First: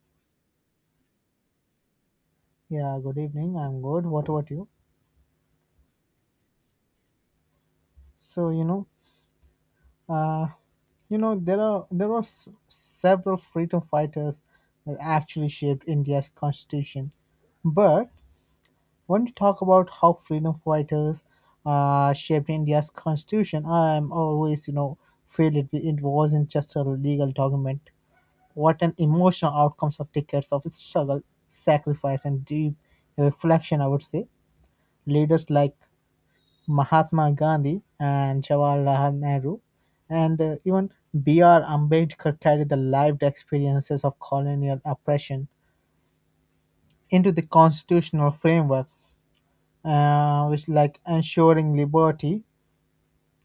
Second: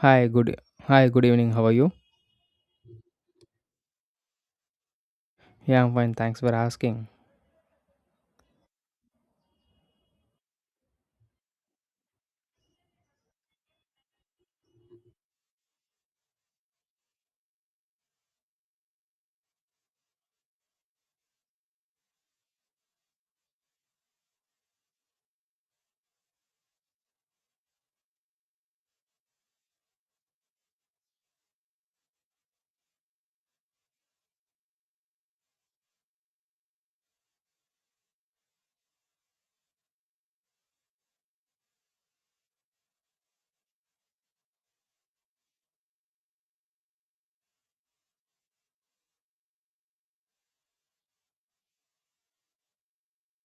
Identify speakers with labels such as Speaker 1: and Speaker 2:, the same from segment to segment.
Speaker 1: Hi, good Hi, good evening. How are you?
Speaker 2: Yeah, good evening. I'm good. What about you?
Speaker 1: Yeah, I'm fine. Thanks for asking.
Speaker 2: So, uh, there were several freedom fighters that actually shaped India's constitution. But when we talk about how freedom fighters shaped India's constitution, I'm always, feel it wasn't just a legal document. What an emotional outcomes of decades of struggle, sacrifice, and deep reflection, I would say. Leaders like Mahatma Gandhi and Jawaharlal Nehru, and even B.R. Ambedkar carried the lived experiences of colonial oppression into the constitutional framework, which like ensuring liberty,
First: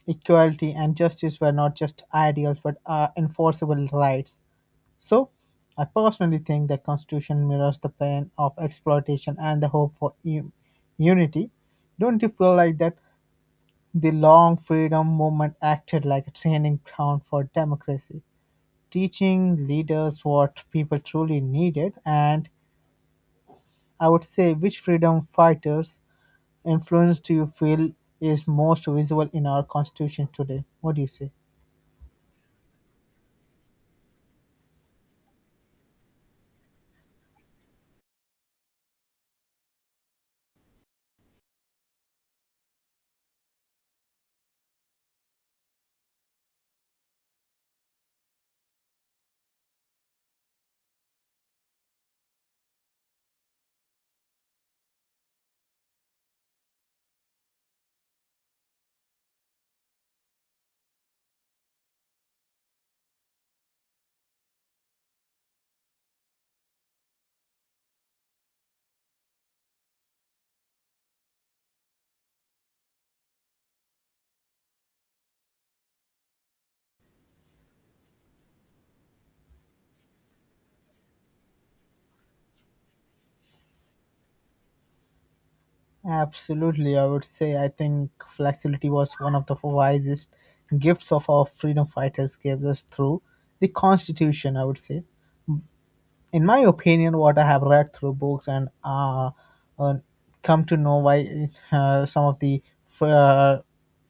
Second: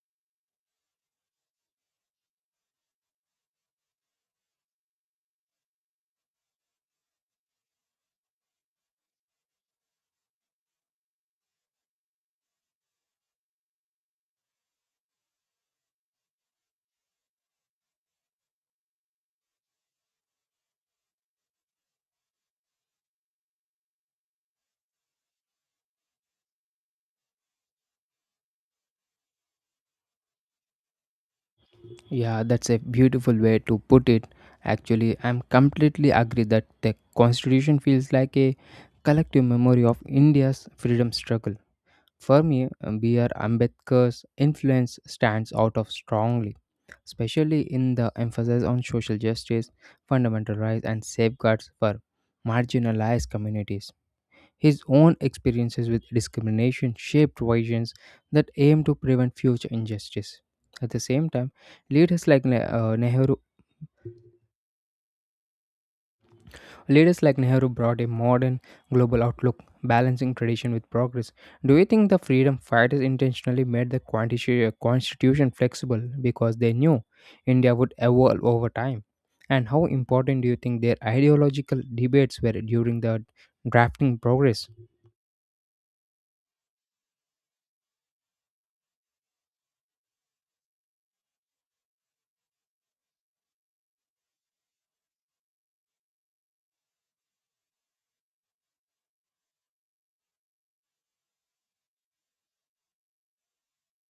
Speaker 2: equality, and justice were not just ideals but are enforceable rights. So, I personally think the Constitution mirrors the pain of exploitation and the hope for unity. Don't you feel like that the long freedom movement acted like a training ground for democracy, teaching leaders what people truly needed? And I would say, which freedom fighters influence do you feel is most visible in our constitution today? What do you say?
Speaker 1: Yeah, that's a beautiful way to put it. Actually, I'm completely agree that the constitution feels like a collective memory of India's freedom struggle. For me, B.R. Ambedkar's influence stands out of strongly, especially in the emphasis on social justice, fundamental rights, and safeguards for marginalized communities. His own experiences with discrimination shaped visions that aim to prevent future injustice. At the same time, leaders like Ne- uh, Nehru, leaders like Nehru brought a modern global outlook, balancing tradition with progress. Do you think the freedom fighters intentionally made the constitution flexible because they knew India would evolve over time? And how important do you think their ideological debates were during the drafting progress?
Speaker 2: Absolutely, I would say I think flexibility was one of the wisest gifts of our freedom fighters gave us through the constitution, I would say. In my opinion, what I have read through books and uh, come to know why some of the uh,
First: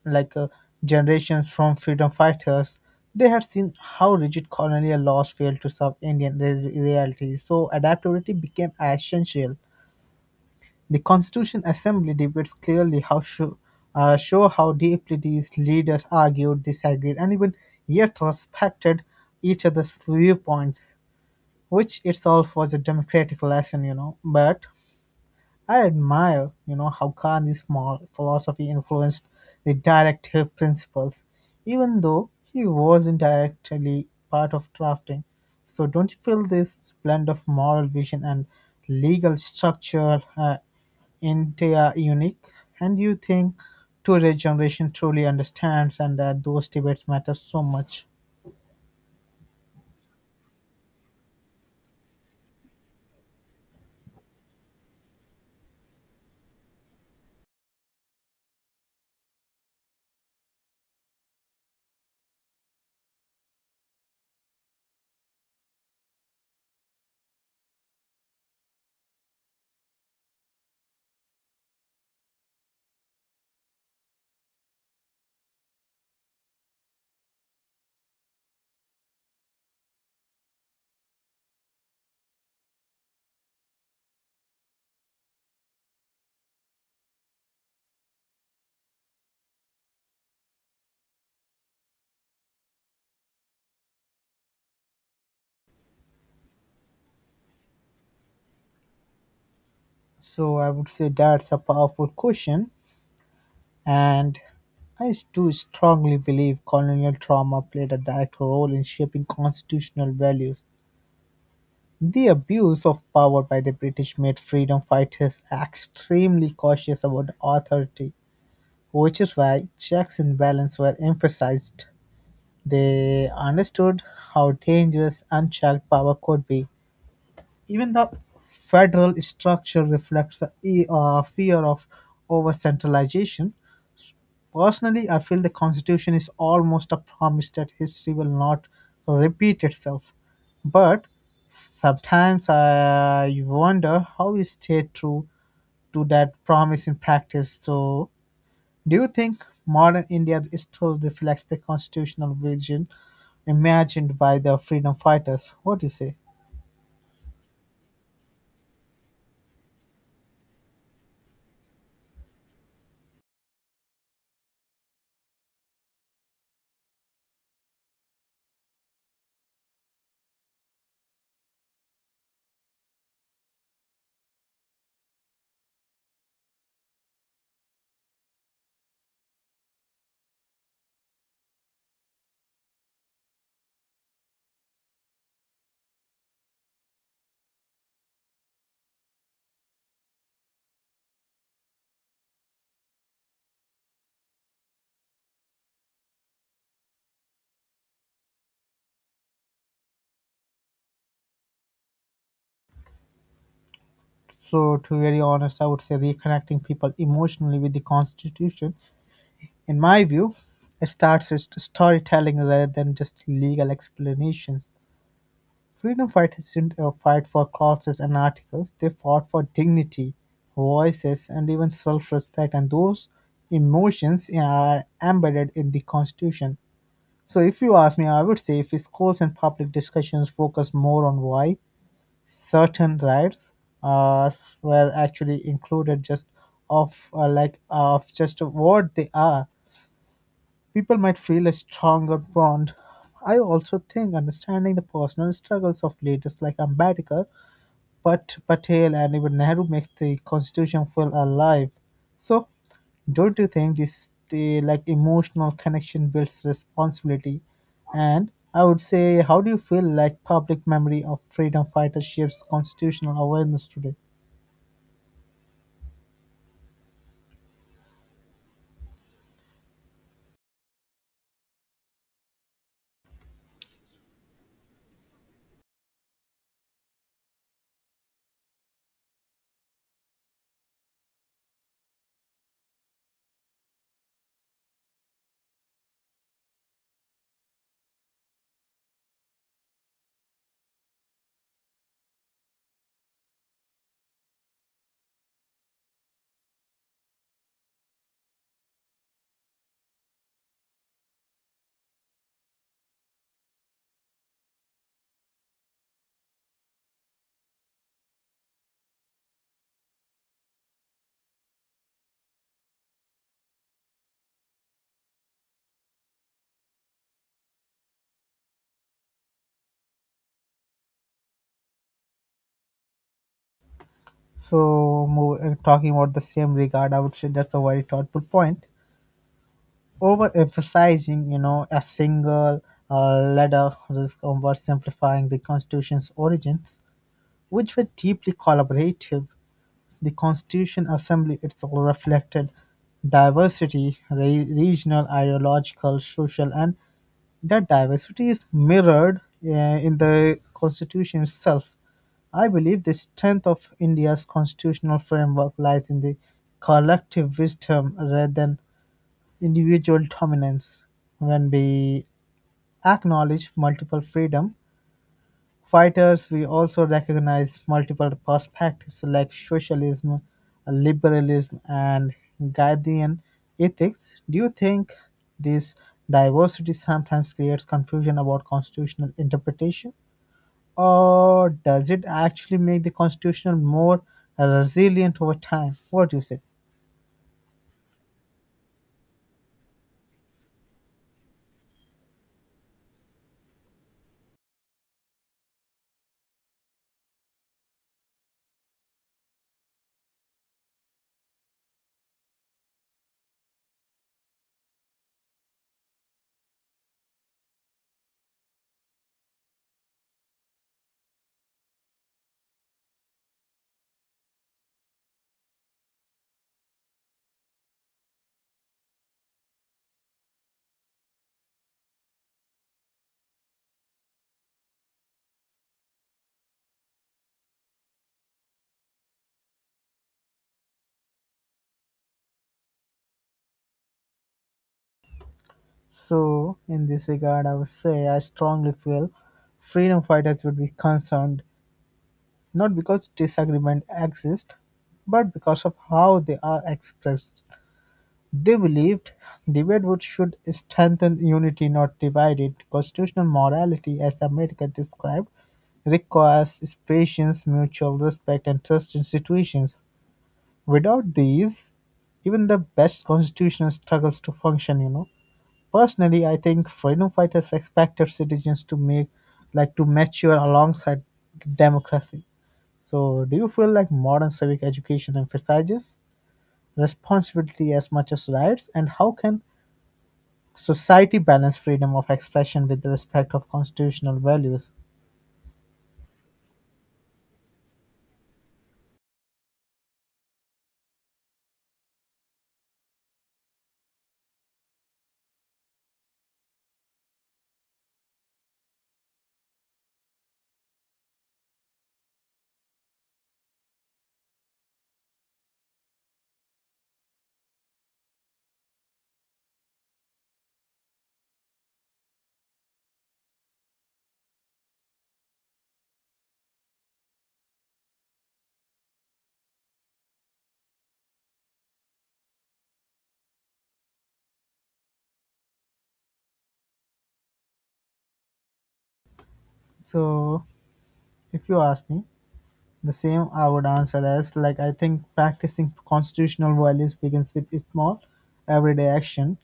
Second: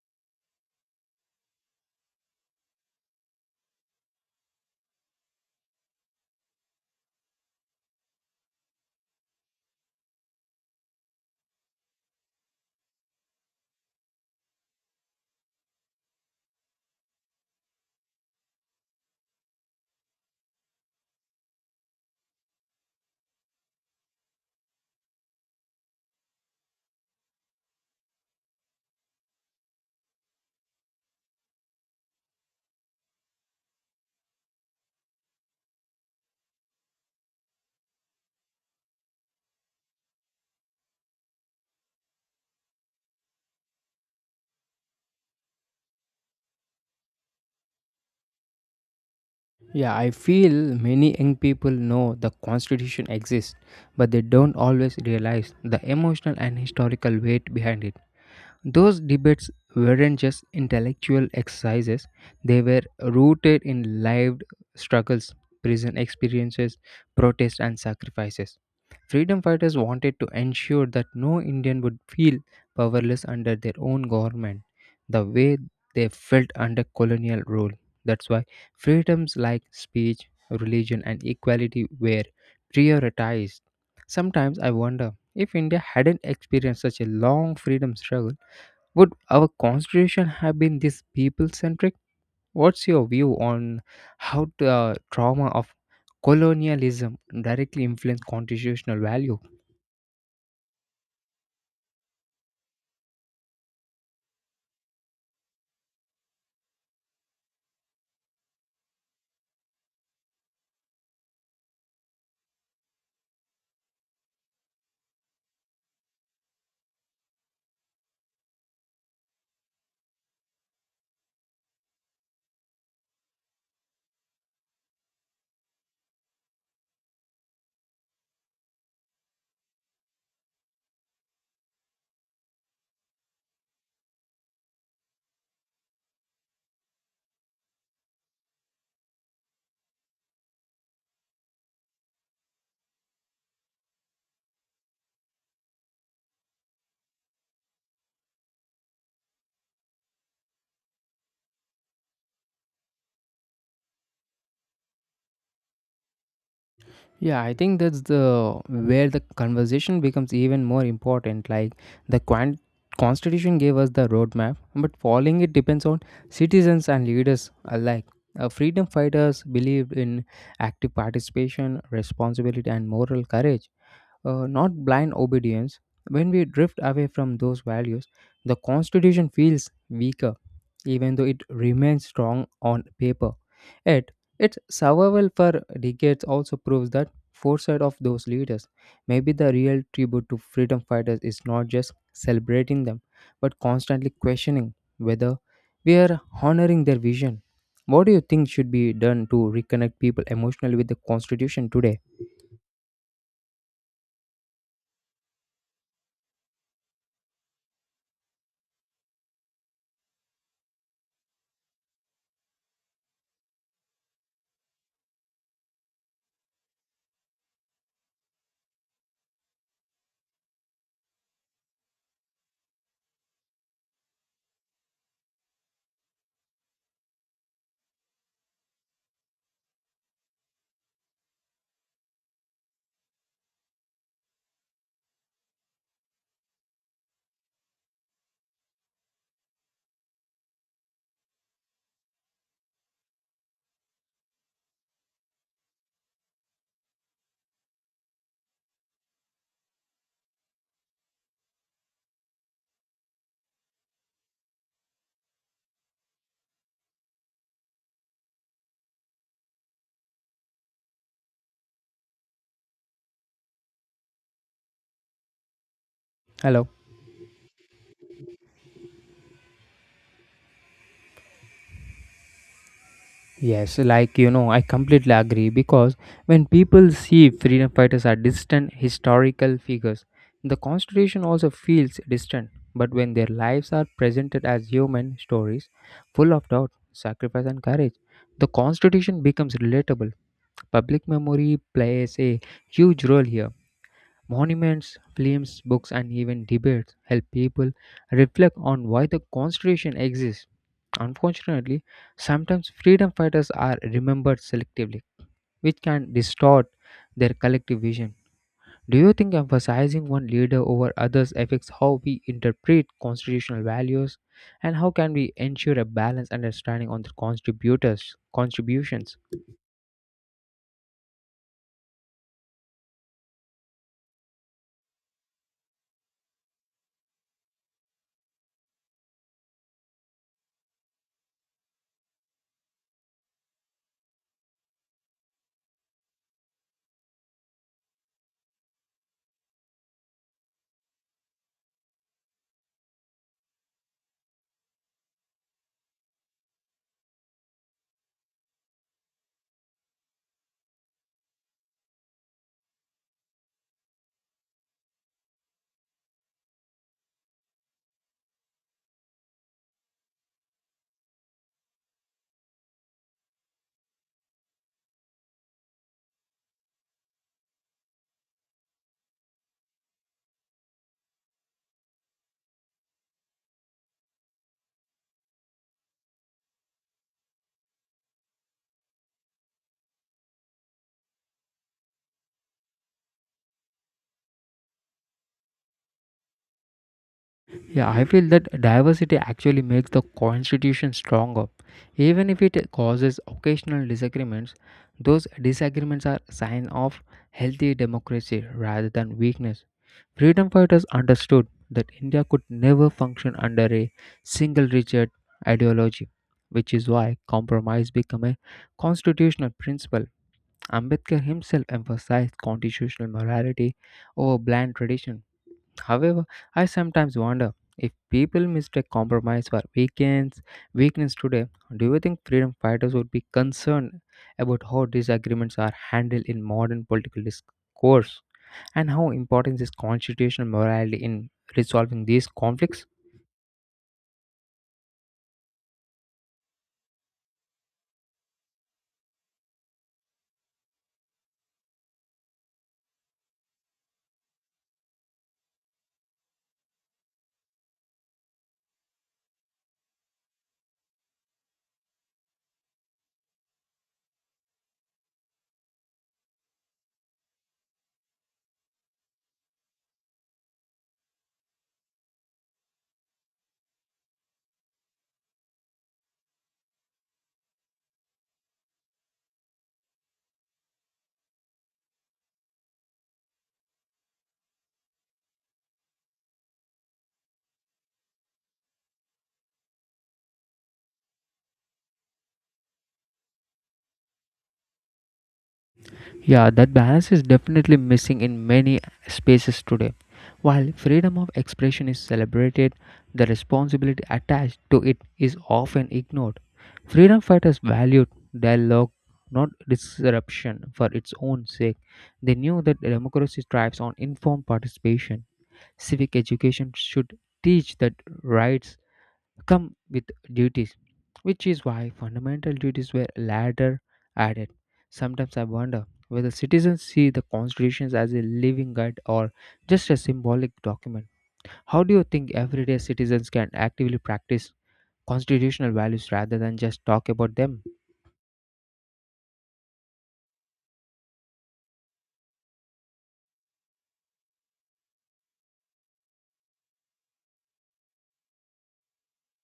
Speaker 2: like uh, generations from freedom fighters they had seen how rigid colonial laws failed to serve Indian reality, so adaptability became essential. The Constitution Assembly debates clearly show how deeply these leaders argued, disagreed, and even yet respected each other's viewpoints which itself was a democratic lesson. But I admire how Gandhi's small philosophy influenced the directive principles, even though he wasn't directly part of drafting. So don't you feel this blend of moral vision and legal structure in unique? And do you think today's generation truly understands and that those debates matter so much?
Speaker 1: Yeah, I feel many young people know the constitution exists, but they don't always realize the emotional and historical weight behind it. Those debates weren't just intellectual exercises, they were rooted in lived struggles, prison experiences, protests, and sacrifices. Freedom fighters wanted to ensure that no Indian would feel powerless under their own government, the way they felt under colonial rule. That's why freedoms like speech, religion, and equality were prioritized. Sometimes I wonder if India hadn't experienced such a long freedom struggle would our constitution have been this people centric? What's your view on how the trauma of colonialism directly influenced constitutional value?
Speaker 2: So I would say that's a powerful question. And I do strongly believe colonial trauma played a direct role in shaping constitutional values. The abuse of power by the British made freedom fighters extremely cautious about authority, which is why checks and balances were emphasized. They understood how dangerous unchecked power could be. Even the federal structure reflects a fear of over centralization. Personally, I feel the Constitution is almost a promise that history will not repeat itself. But sometimes I wonder how we stay true to that promise in practice. So, do you think modern India still reflects the constitutional vision imagined by the freedom fighters? What do you say?
Speaker 1: Yeah, I think that's the where the conversation becomes even more important. Like the constitution gave us the roadmap, but following it depends on citizens and leaders alike. Freedom fighters believed in active participation, responsibility, and moral courage, not blind obedience. When we drift away from those values, the Constitution feels weaker even though it remains strong on paper. Yet, its survival for decades also proves that foresight of those leaders. Maybe the real tribute to freedom fighters is not just celebrating them, but constantly questioning whether we are honoring their vision. What do you think should be done to reconnect people emotionally with the Constitution today?
Speaker 2: So, to be very honest, I would say reconnecting people emotionally with the Constitution. In my view, it starts with storytelling rather than just legal explanations. Freedom fighters didn't fight for clauses and articles, they fought for dignity, voices, and even self respect, and those emotions are embedded in the Constitution. So, if you ask me, I would say if schools and public discussions focus more on why certain rights are were actually included just of just what they are. People might feel a stronger bond. I also think understanding the personal struggles of leaders like Ambedkar, Patel, and even Nehru makes the constitution feel alive. So, don't you think this the like emotional connection builds responsibility? And I would say, how do you feel like public memory of freedom fighters shapes constitutional awareness today?
Speaker 1: Hello. Yes, like you know, I completely agree because when people see freedom fighters are distant historical figures, the Constitution also feels distant. But when their lives are presented as human stories, full of doubt, sacrifice, and courage, the Constitution becomes relatable. Public memory plays a huge role here. Monuments, films, books, and even debates help people reflect on why the Constitution exists. Unfortunately, sometimes freedom fighters are remembered selectively, which can distort their collective vision. Do you think emphasizing one leader over others affects how we interpret constitutional values and how can we ensure a balanced understanding on the contributors contributions?
Speaker 2: So, move, talking about the same regard, I would say that's a very thoughtful point. Overemphasizing a single letter risk oversimplifying the Constitution's origins, which were deeply collaborative. The Constitution Assembly itself reflected diversity, regional, ideological, social, and that diversity is mirrored in the Constitution itself. I believe the strength of India's constitutional framework lies in the collective wisdom rather than individual dominance. When we acknowledge multiple freedom fighters, we also recognize multiple perspectives like socialism, liberalism, and Gandhian ethics. Do you think this diversity sometimes creates confusion about constitutional interpretation? Or does it actually make the constitution more resilient over time? What do you say?
Speaker 1: Yeah, I feel that diversity actually makes the constitution stronger. Even if it causes occasional disagreements, those disagreements are sign of healthy democracy rather than weakness. Freedom fighters understood that India could never function under a single rigid ideology, which is why compromise became a constitutional principle. Ambedkar himself emphasized constitutional morality over bland tradition. However, I sometimes wonder if people mistake compromise for weekends, weakness today, do you think freedom fighters would be concerned about how disagreements are handled in modern political discourse and how important is constitutional morality in resolving these conflicts?
Speaker 2: So, in this regard, I would say I strongly feel freedom fighters would be concerned not because disagreement exists, but because of how they are expressed. They believed debate would should strengthen unity, not divide it. Constitutional morality, as America described, requires patience, mutual respect, and trust in situations. Without these, even the best constitutional struggles to function. Personally, I think freedom fighters expected citizens to make like to mature alongside democracy. So, do you feel like modern civic education emphasizes responsibility as much as rights, and how can society balance freedom of expression with the respect of constitutional values?
Speaker 1: Yeah, that balance is definitely missing in many spaces today. While freedom of expression is celebrated, the responsibility attached to it is often ignored. Freedom fighters valued dialogue, not disruption for its own sake. They knew that democracy thrives on informed participation. Civic education should teach that rights come with duties, which is why fundamental duties were later added. Sometimes I wonder whether citizens see the constitutions as a living guide or just a symbolic document. How do you think everyday citizens can actively practice constitutional values rather than just talk about them?
Speaker 2: So, if you ask me, the same I would answer as like I think practicing constitutional values begins with small everyday action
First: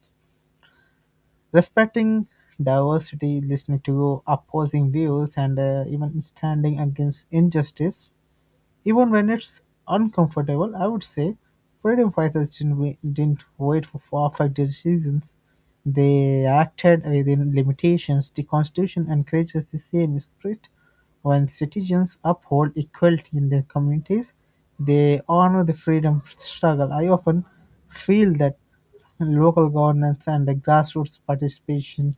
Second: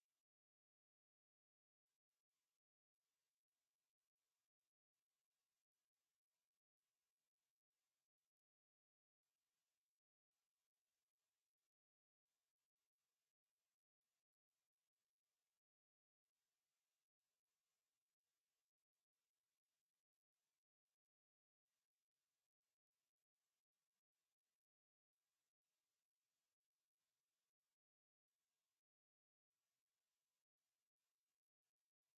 Speaker 2: Respecting diversity, listening to opposing views, and even standing against injustice even when it's uncomfortable, I would say freedom fighters didn't wait for perfect decisions. They acted within limitations. The Constitution encourages the same spirit. When citizens uphold equality in their communities, they honor the freedom struggle. I often feel that local governance and the grassroots participation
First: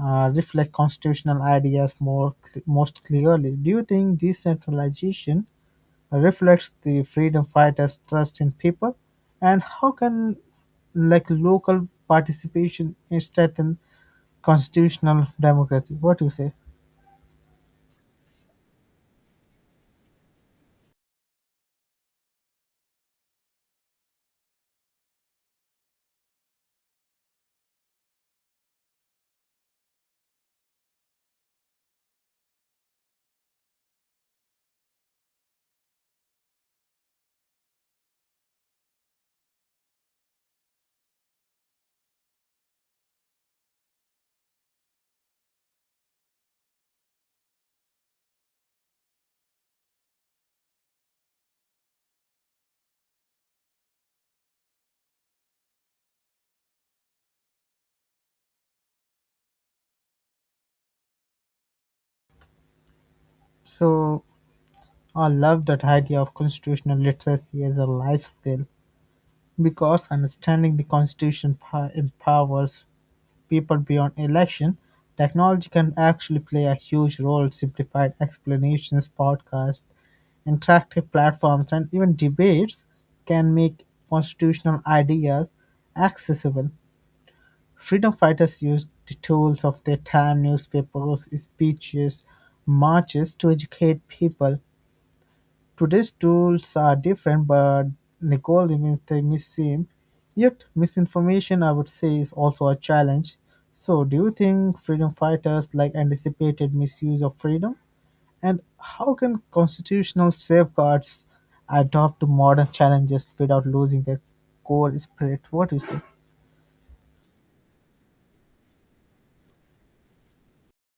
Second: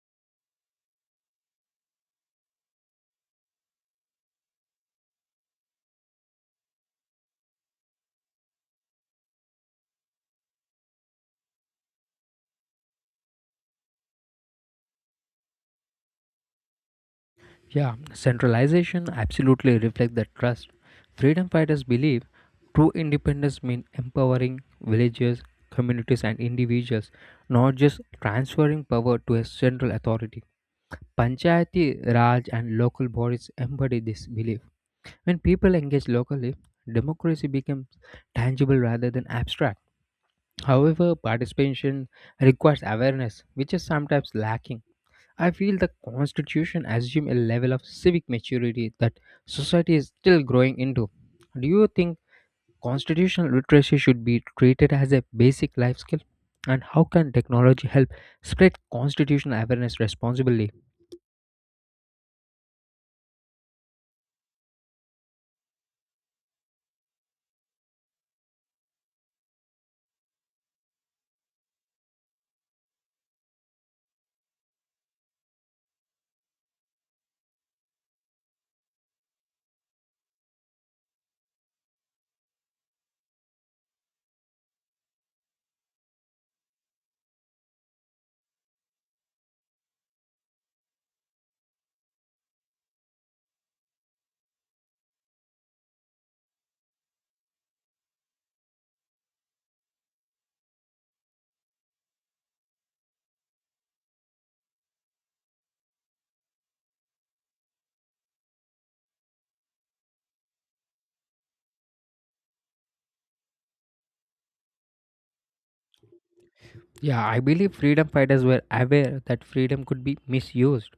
Speaker 2: reflect constitutional ideas most clearly. Do you think decentralization reflects the freedom fighters' trust in people, and how can like local participation strengthen constitutional democracy? What do you say?
Speaker 1: Yeah, centralization absolutely reflects that trust. Freedom fighters believe true independence means empowering villages, communities, and individuals, not just transferring power to a central authority. Panchayati Raj and local bodies embody this belief. When people engage locally, democracy becomes tangible rather than abstract. However, participation requires awareness, which is sometimes lacking. I feel the Constitution assumes a level of civic maturity that society is still growing into. Do you think constitutional literacy should be treated as a basic life skill? And how can technology help spread constitutional awareness responsibly?
Speaker 2: So I love that idea of constitutional literacy as a life skill because understanding the constitution empowers people beyond election. Technology can actually play a huge role. Simplified explanations, podcasts, interactive platforms, and even debates can make constitutional ideas accessible. Freedom fighters used the tools of their time, newspapers, speeches, marches to educate people. Today's tools are different, but the Nicole remains the same. Yet, misinformation, I would say, is also a challenge. So, do you think freedom fighters like anticipated misuse of freedom? And how can constitutional safeguards adapt to modern challenges without losing their core spirit? What is it?
Speaker 1: Yeah, I believe freedom fighters were aware that freedom could be misused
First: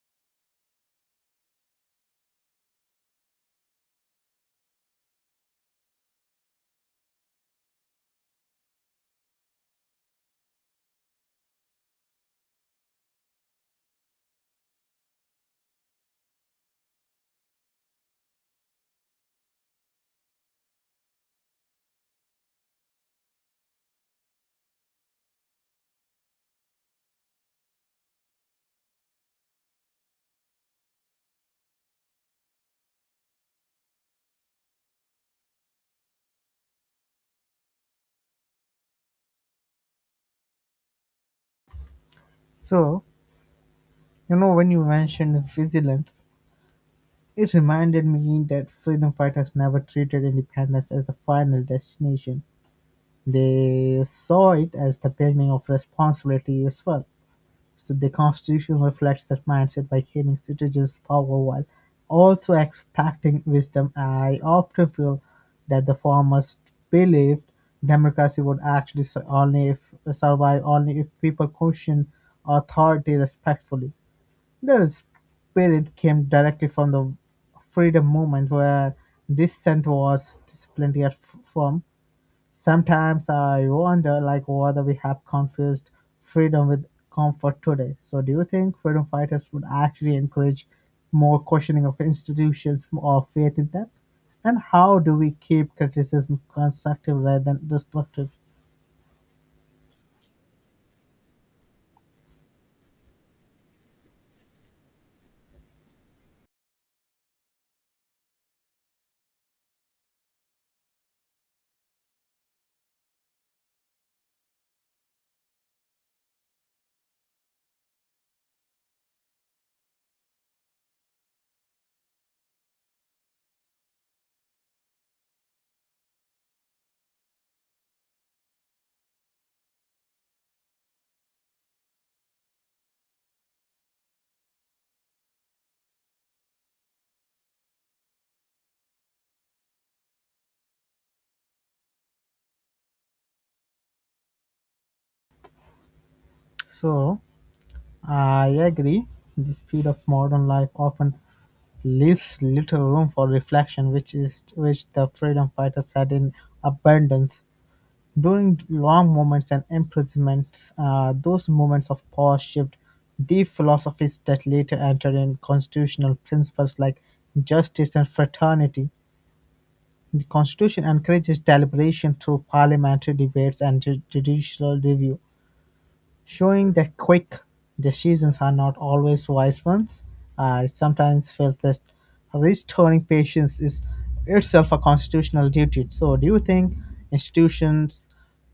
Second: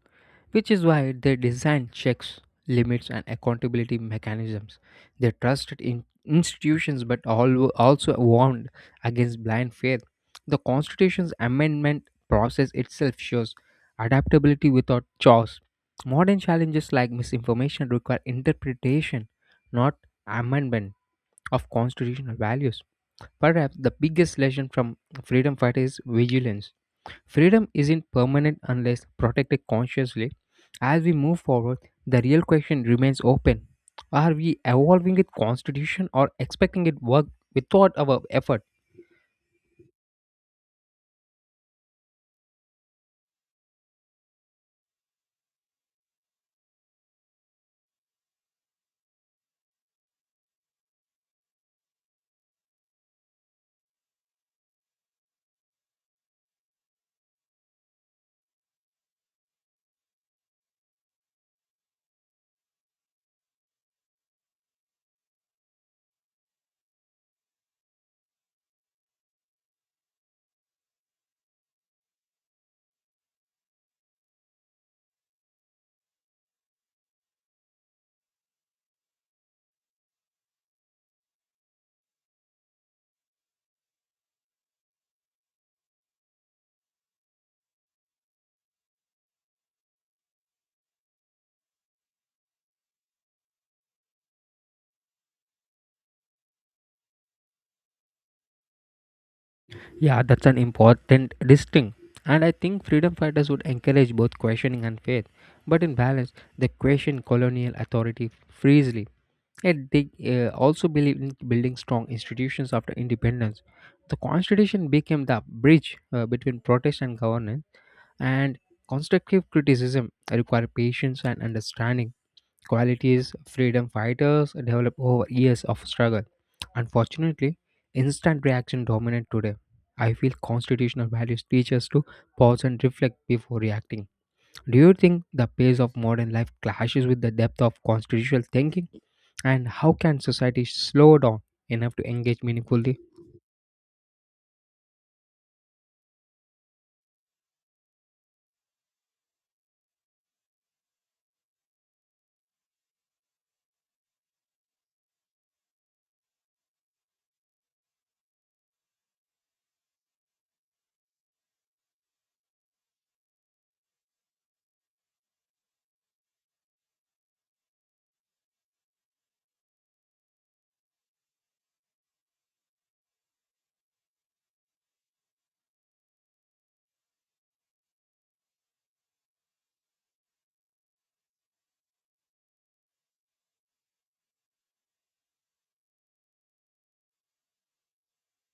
Speaker 1: which is why they designed checks, limits, and accountability mechanisms. They trusted in institutions but also warned against blind faith. The Constitution's amendment process itself shows adaptability without chaos. Modern challenges like misinformation require interpretation, not amendment of constitutional values. Perhaps the biggest lesson from freedom fighters is vigilance. Freedom isn't permanent unless protected consciously. As we move forward, the real question remains open. Are we evolving with constitution or expecting it work without our effort?
Speaker 2: So, when you mentioned vigilance, it reminded me that freedom fighters never treated independence as the final destination. They saw it as the beginning of responsibility as well. So the constitution reflects that mindset by giving citizens power while also expecting wisdom. I often feel that the farmers believed democracy would actually su- only if survive only if people question authority respectfully. Their spirit came directly from the freedom movement where dissent was disciplined yet firm. Sometimes I wonder like whether we have confused freedom with comfort today. So do you think freedom fighters would actually encourage more questioning of institutions or faith in them? And how do we keep criticism constructive rather than destructive?
Speaker 1: Yeah, that's an important distinction. And I think freedom fighters would encourage both questioning and faith. But in balance, they question colonial authority freely. Yet they also believe in building strong institutions after independence. The constitution became the bridge between protest and governance. And constructive criticism requires patience and understanding, qualities freedom fighters develop over years of struggle. Unfortunately, instant reaction dominant today. I feel constitutional values teach us to pause and reflect before reacting. Do you think the pace of modern life clashes with the depth of constitutional thinking? And how can society slow down enough to engage meaningfully?
Speaker 2: So I agree. The speed of modern life often leaves little room for reflection, which the freedom fighters had in abundance. During long moments and imprisonments, those moments of power shaped deep philosophies that later entered in constitutional principles like justice and fraternity. The Constitution encourages deliberation through parliamentary debates and judicial review. Showing the quick decisions are not always wise ones. I sometimes felt that restoring patience is itself a constitutional duty. So, do you think institutions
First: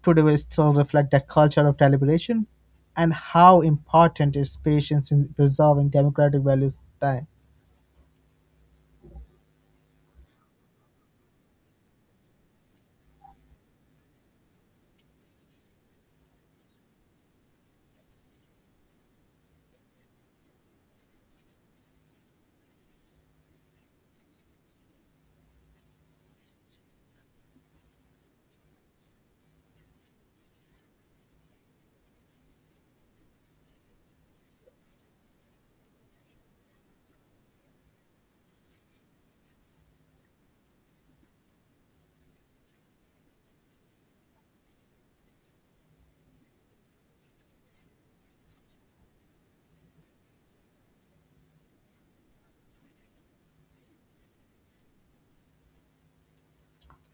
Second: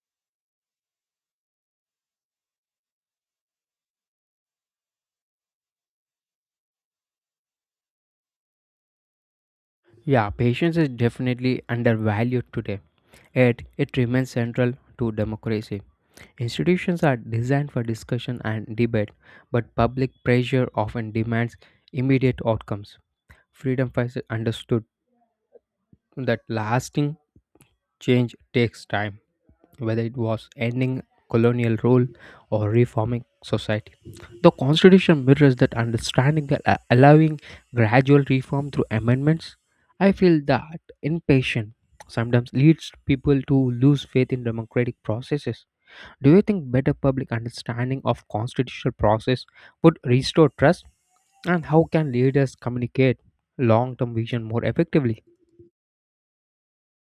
Speaker 2: today will still reflect that culture of deliberation? And how important is patience in preserving democratic values over time?
Speaker 1: Yeah, patience is definitely undervalued today. Yet, it remains central to democracy. Institutions are designed for discussion and debate, but public pressure often demands immediate outcomes. Freedom fighters understood that lasting change takes time, whether it was ending colonial rule or reforming society. The Constitution mirrors that understanding that allowing gradual reform through amendments. I feel that impatience sometimes leads people to lose faith in democratic processes. Do you think better public understanding of constitutional process would restore trust and how can leaders communicate long-term vision more effectively?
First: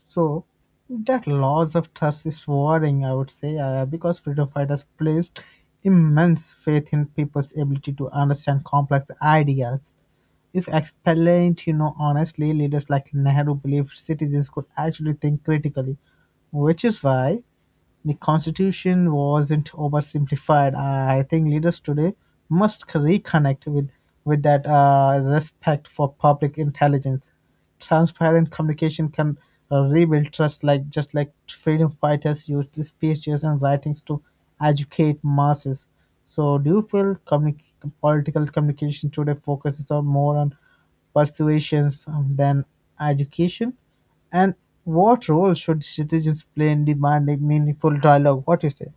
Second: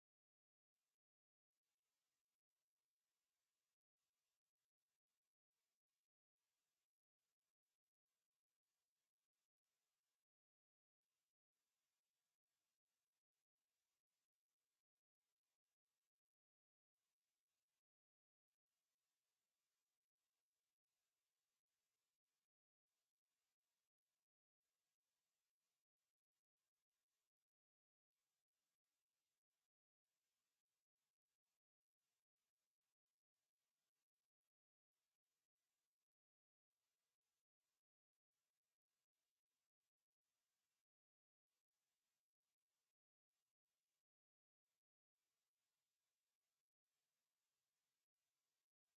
Speaker 2: So that loss of trust is worrying, I would say, because freedom fighters placed immense faith in people's ability to understand complex ideas. If explained, honestly, leaders like Nehru believed citizens could actually think critically, which is why the constitution wasn't oversimplified. I think leaders today must reconnect with that respect for public intelligence. Transparent communication can rebuild trust just like freedom fighters used the speeches and writings to educate masses. So do you feel political communication today focuses on more on persuasions than education, and what role should citizens play in demanding meaningful dialogue? What do you say?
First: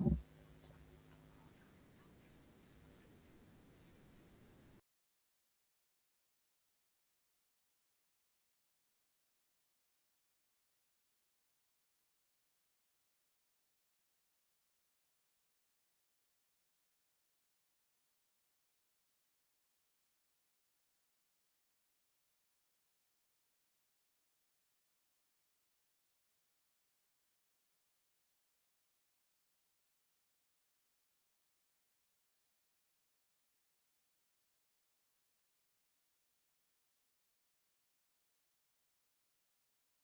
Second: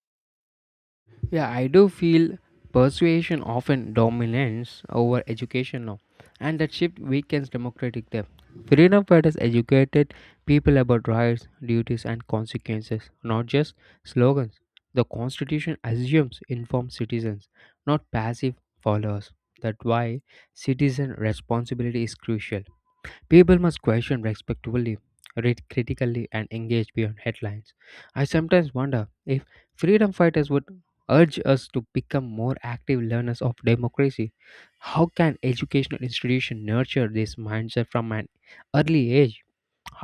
Speaker 1: Yeah, I do feel persuasion often dominates over education now, and that shift weakens democratic depth. Freedom fighters educated people about rights, duties, and consequences, not just slogans. The Constitution assumes informed citizens, not passive followers. That's why citizen responsibility is crucial. People must question respectfully, read critically, and engage beyond headlines. I sometimes wonder if freedom fighters would urge us to become more active learners of democracy. How can educational institutions nurture this mindset from an early age?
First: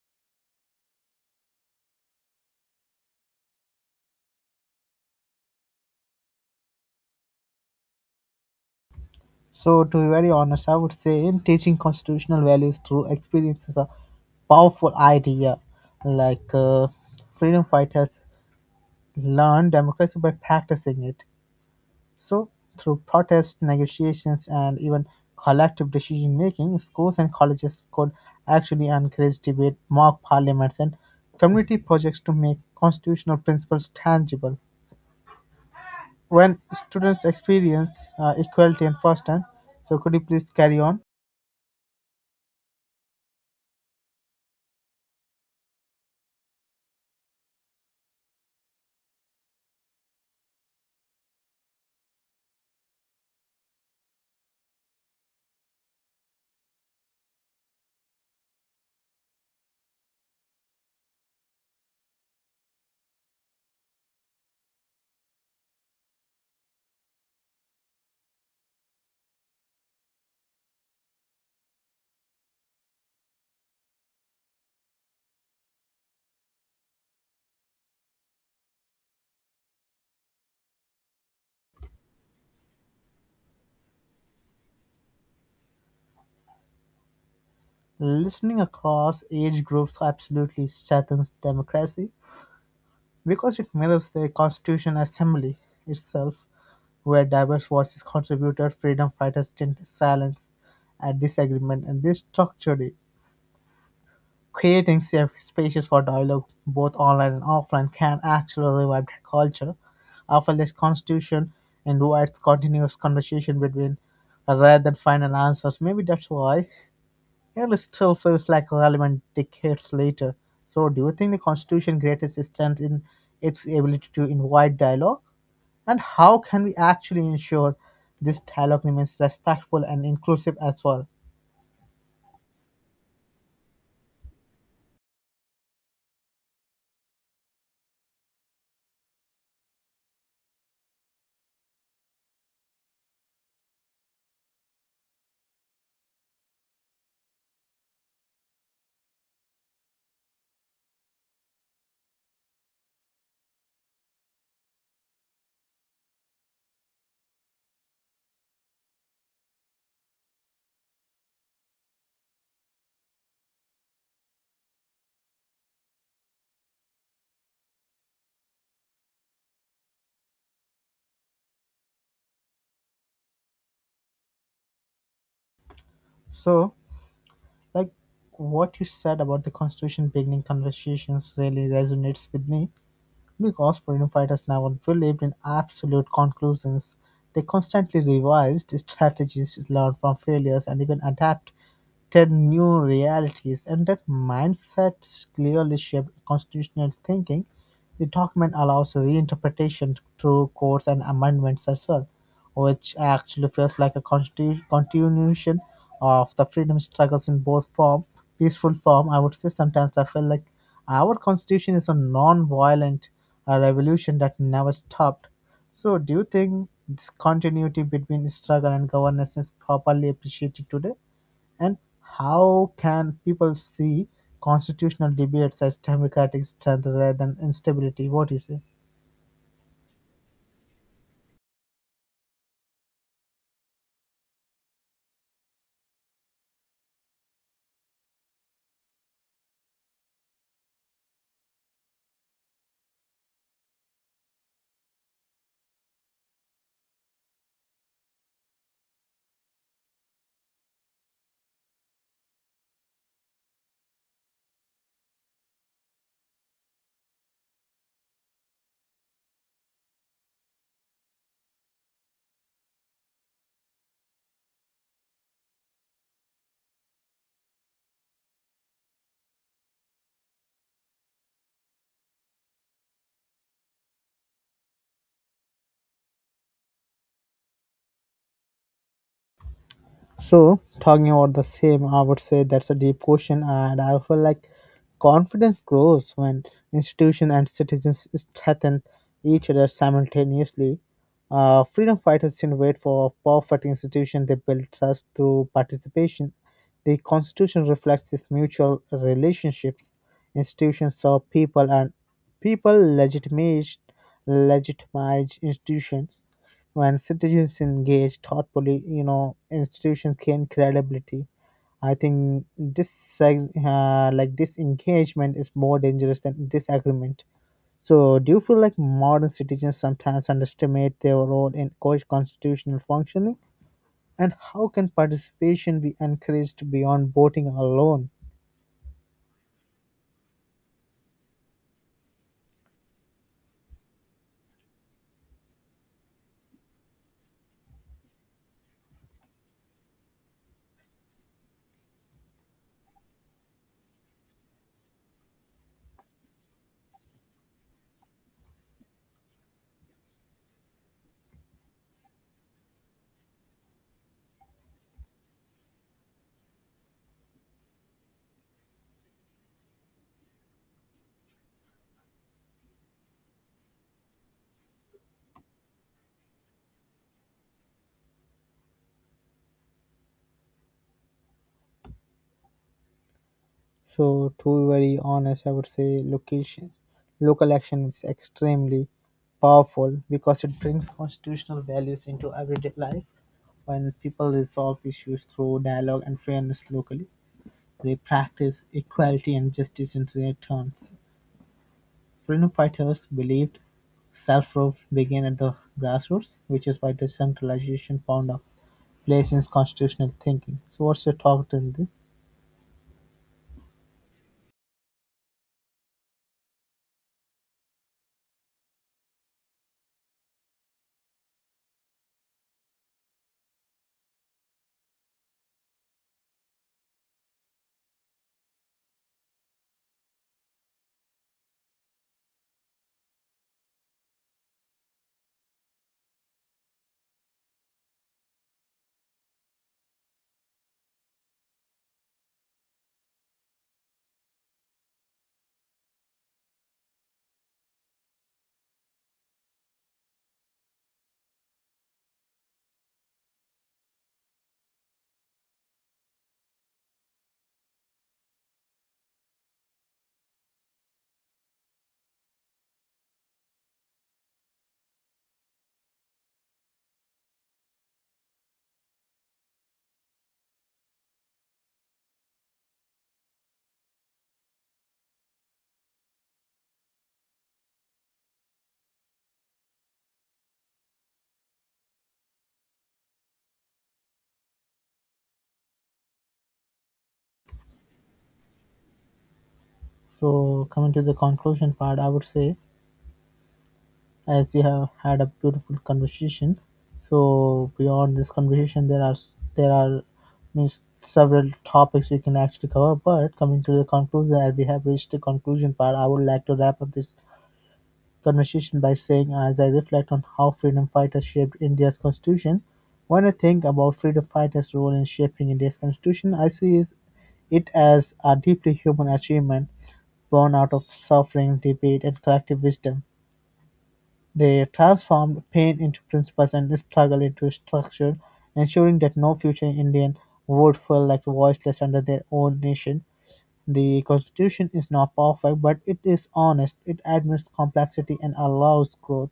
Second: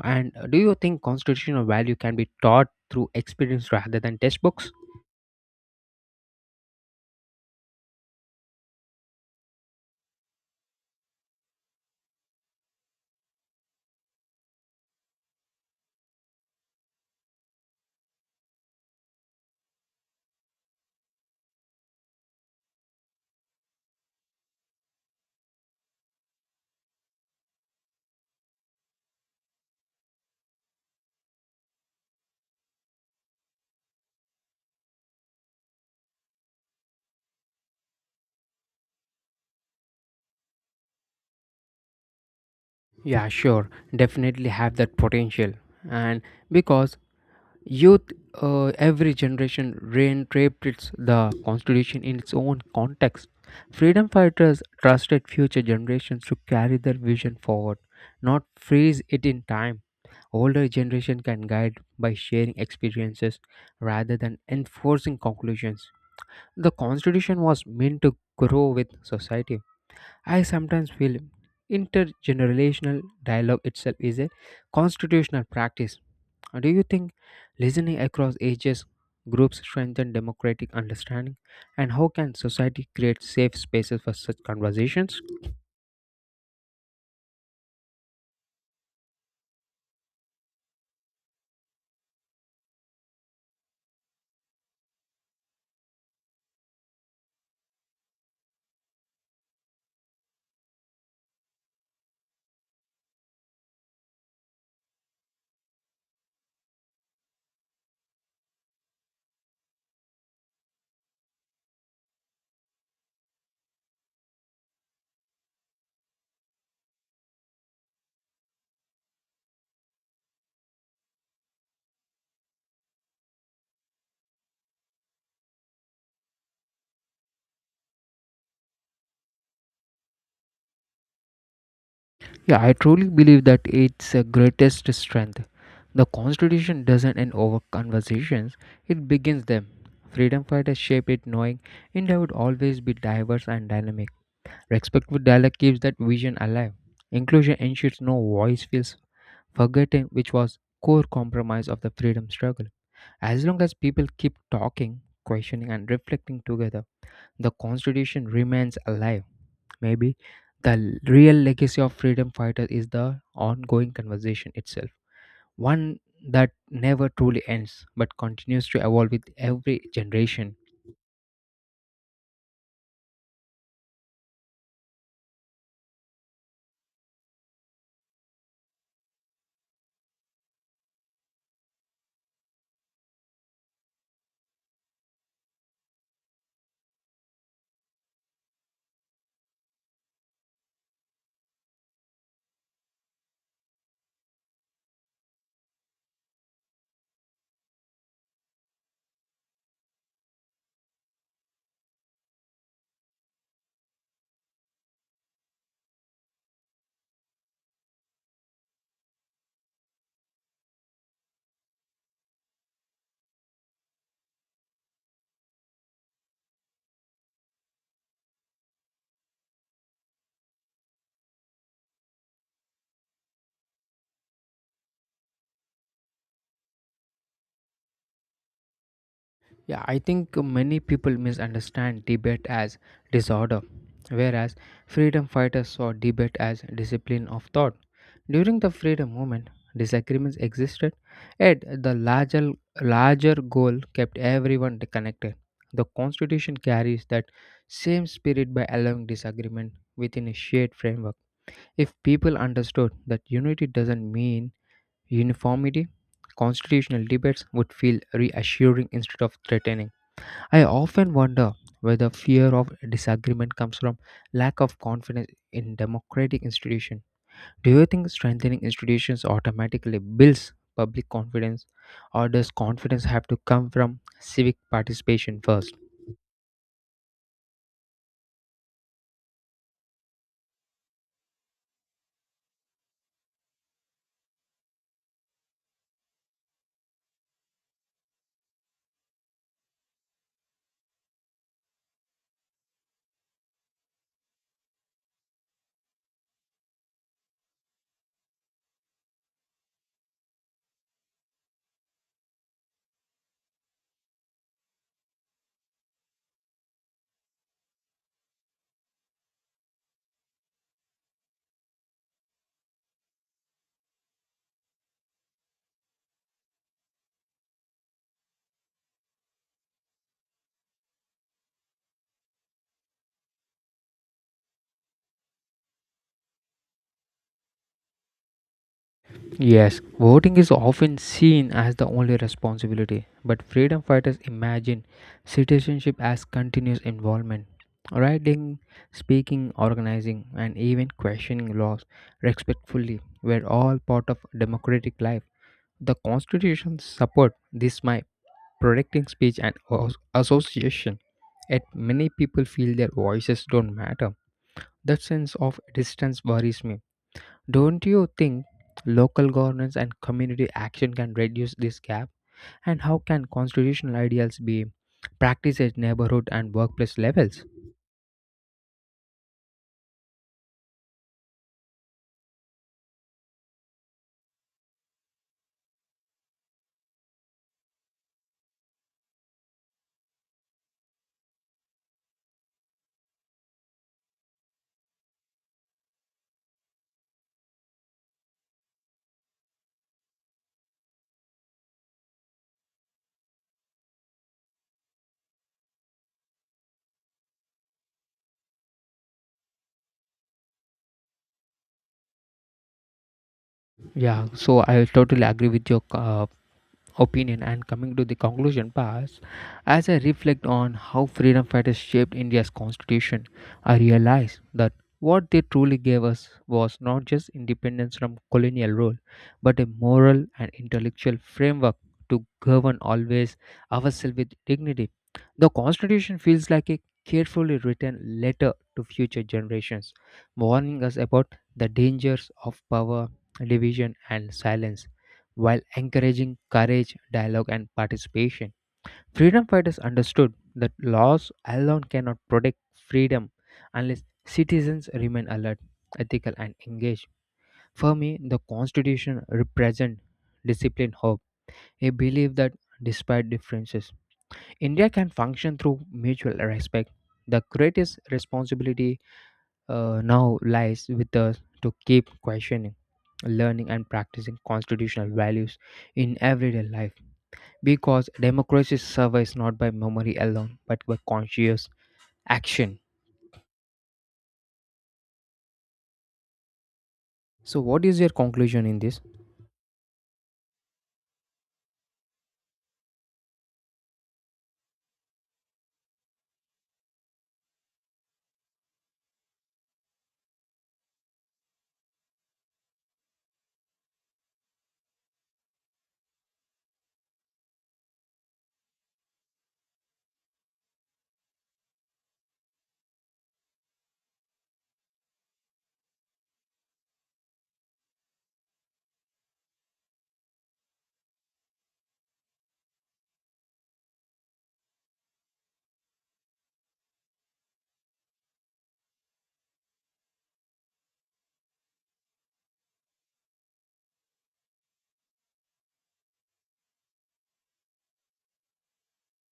Speaker 1: And do you think constitutional value can be taught through experience rather than textbooks?
Speaker 2: So, to be very honest, I would say in teaching constitutional values through experience is a powerful idea. Like freedom fighters learn democracy by practicing it. So, through protests, negotiations, and even collective decision making, schools and colleges could actually encourage debate, mock parliaments, and community projects to make constitutional principles tangible. When students experience equality and first hand, so could you please carry on?
Speaker 1: Yeah, sure, definitely have that potential. And because Youth, every generation reinterprets its the Constitution in its own context. Freedom fighters trusted future generations to carry their vision forward, not freeze it in time. Older generation can guide by sharing experiences rather than enforcing conclusions. The Constitution was meant to grow with society. I sometimes feel intergenerational dialogue itself is a constitutional practice. Do you think listening across ages groups strengthen democratic understanding and how can society create safe spaces for such conversations?
Speaker 2: Listening across age groups absolutely strengthens democracy because it mirrors the Constitution Assembly itself, where diverse voices contributed, freedom fighters didn't silence at disagreement, and this structure, creating safe spaces for dialogue, both online and offline, can actually revive the culture. Our fearless Constitution invites continuous conversation between rather than final answers. Maybe that's why. It still feels like relevant decades later. So, do you think the Constitution greatest is strength in its ability to invite dialogue? And how can we actually ensure this dialogue remains respectful and inclusive as well?
Speaker 1: Yeah, I truly believe that it's a greatest strength. The constitution doesn't end over conversations, it begins them. Freedom fighters shaped it knowing India would always be diverse and dynamic. Respectful dialogue keeps that vision alive. Inclusion ensures no voice feels forgotten, which was core compromise of the freedom struggle. As long as people keep talking, questioning and reflecting together, the constitution remains alive. Maybe the real legacy of freedom fighters is the ongoing conversation itself. One that never truly ends but continues to evolve with every generation.
Speaker 2: So, like what you said about the Constitution beginning conversations really resonates with me, because freedom fighters never believed in absolute conclusions. They constantly revised strategies, learned from failures, and even adapted new realities. And that mindset clearly shaped constitutional thinking. The document allows reinterpretation through courts and amendments as well, which actually feels like a continuation of the freedom struggles in both form, peaceful form. I would say sometimes I feel like our constitution is a non-violent revolution that never stopped. So, do you think this continuity between struggle and governance is properly appreciated today? And how can people see constitutional debates as democratic strength rather than instability? What do you say?
Speaker 1: Yeah, I think many people misunderstand debate as disorder, whereas freedom fighters saw debate as discipline of thought. During the freedom movement, disagreements existed, yet the larger goal kept everyone connected. The constitution carries that same spirit by allowing disagreement within a shared framework. If people understood that unity doesn't mean uniformity, constitutional debates would feel reassuring instead of threatening. I often wonder whether fear of disagreement comes from lack of confidence in democratic institutions. Do you think strengthening institutions automatically builds public confidence, or does confidence have to come from civic participation first?
Speaker 2: So, talking about the same, I would say that's a deep question, and I feel like confidence grows when institution and citizens strengthen each other simultaneously. Freedom fighters didn't wait for a perfect institution; they built trust through participation. The Constitution reflects this mutual relationships. Institutions serve people, and people legitimate legitimize institutions. When citizens engage thoughtfully, you know, institutions gain credibility. I think this like disengagement is more dangerous than disagreement. So, do you feel like modern citizens sometimes underestimate their role in constitutional functioning? And how can participation be encouraged beyond voting alone?
Speaker 1: Yes, voting is often seen as the only responsibility, but freedom fighters imagine citizenship as continuous involvement. Writing, speaking, organizing, and even questioning laws respectfully were all part of democratic life. The Constitution supports this by protecting speech and association. Yet many people feel their voices don't matter. That sense of distance worries me. Don't you think local governance and community action can reduce this gap? And how can constitutional ideals be practiced at neighborhood and workplace levels?
Speaker 2: So, to be very honest, I would say location, local action is extremely powerful because it brings constitutional values into everyday life. When people resolve issues through dialogue and fairness locally, they practice equality and justice in their terms. Freedom fighters believed self-rule began at the grassroots, which is why decentralization found a place in constitutional thinking. So, what's your thought in this?
Speaker 1: Yeah, so I totally agree with your opinion and coming to the conclusion pass, as I reflect on how freedom fighters shaped India's constitution, I realize that what they truly gave us was not just independence from colonial rule, but a moral and intellectual framework to govern always ourselves with dignity. The constitution feels like a carefully written letter to future generations, warning us about the dangers of power division and silence, while encouraging courage, dialogue, and participation. Freedom fighters understood that laws alone cannot protect freedom unless citizens remain alert, ethical, and engaged. For me, the Constitution represents disciplined hope, a belief that despite differences, India can function through mutual respect. The greatest responsibility, now lies with us to keep questioning, learning, and practicing constitutional values in everyday life, because democracy survives not by memory alone but by conscious action. So what is your conclusion in this?
Speaker 2: So, coming to the conclusion part, I would say as we have had a beautiful conversation. So beyond this conversation, there are there are means several topics we can actually cover. But coming to the conclusion, as we have reached the conclusion part, I would like to wrap up this conversation by saying, as I reflect on how freedom fighters shaped India's constitution, when I think about freedom fighters' role in shaping India's constitution, I see is it as a deeply human achievement born out of suffering, debate, and collective wisdom. They transformed pain into principles and struggle into structure, ensuring that no future Indian would feel like voiceless under their own nation. The constitution is not perfect, but it is honest. It admits complexity and allows growth.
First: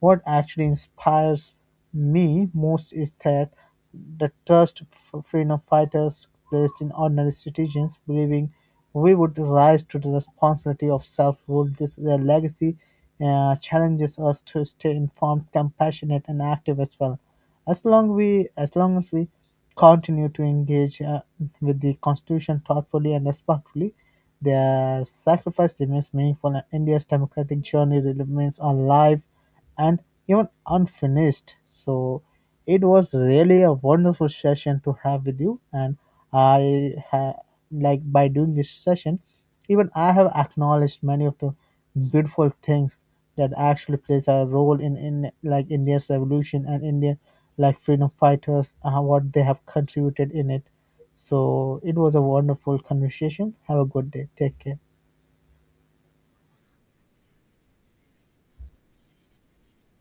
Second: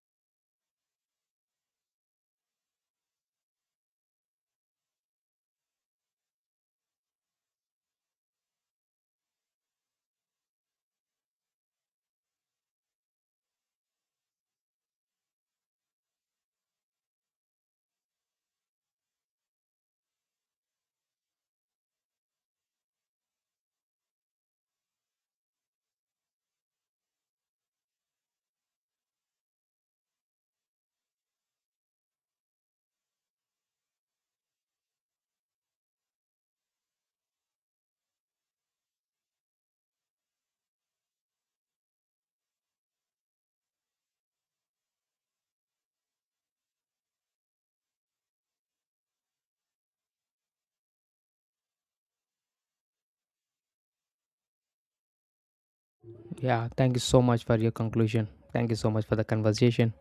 Speaker 2: What actually inspires me most is that the trust freedom fighters placed in ordinary citizens, believing we would rise to the responsibility of self-rule. This their legacy challenges us to stay informed, compassionate, and active as well. As long as we continue to engage with the Constitution thoughtfully and respectfully, their sacrifice remains meaningful, and India's democratic journey remains alive and even unfinished. So, it was really a wonderful session to have with you, and I ha- like by doing this session, even I have acknowledged many of the beautiful things that actually plays a role in like India's revolution and India like freedom fighters what they have contributed in it. So it was a wonderful conversation. Have a good day. Take care.
Speaker 1: Yeah, thank you so much for your conclusion. Thank you so much for the conversation.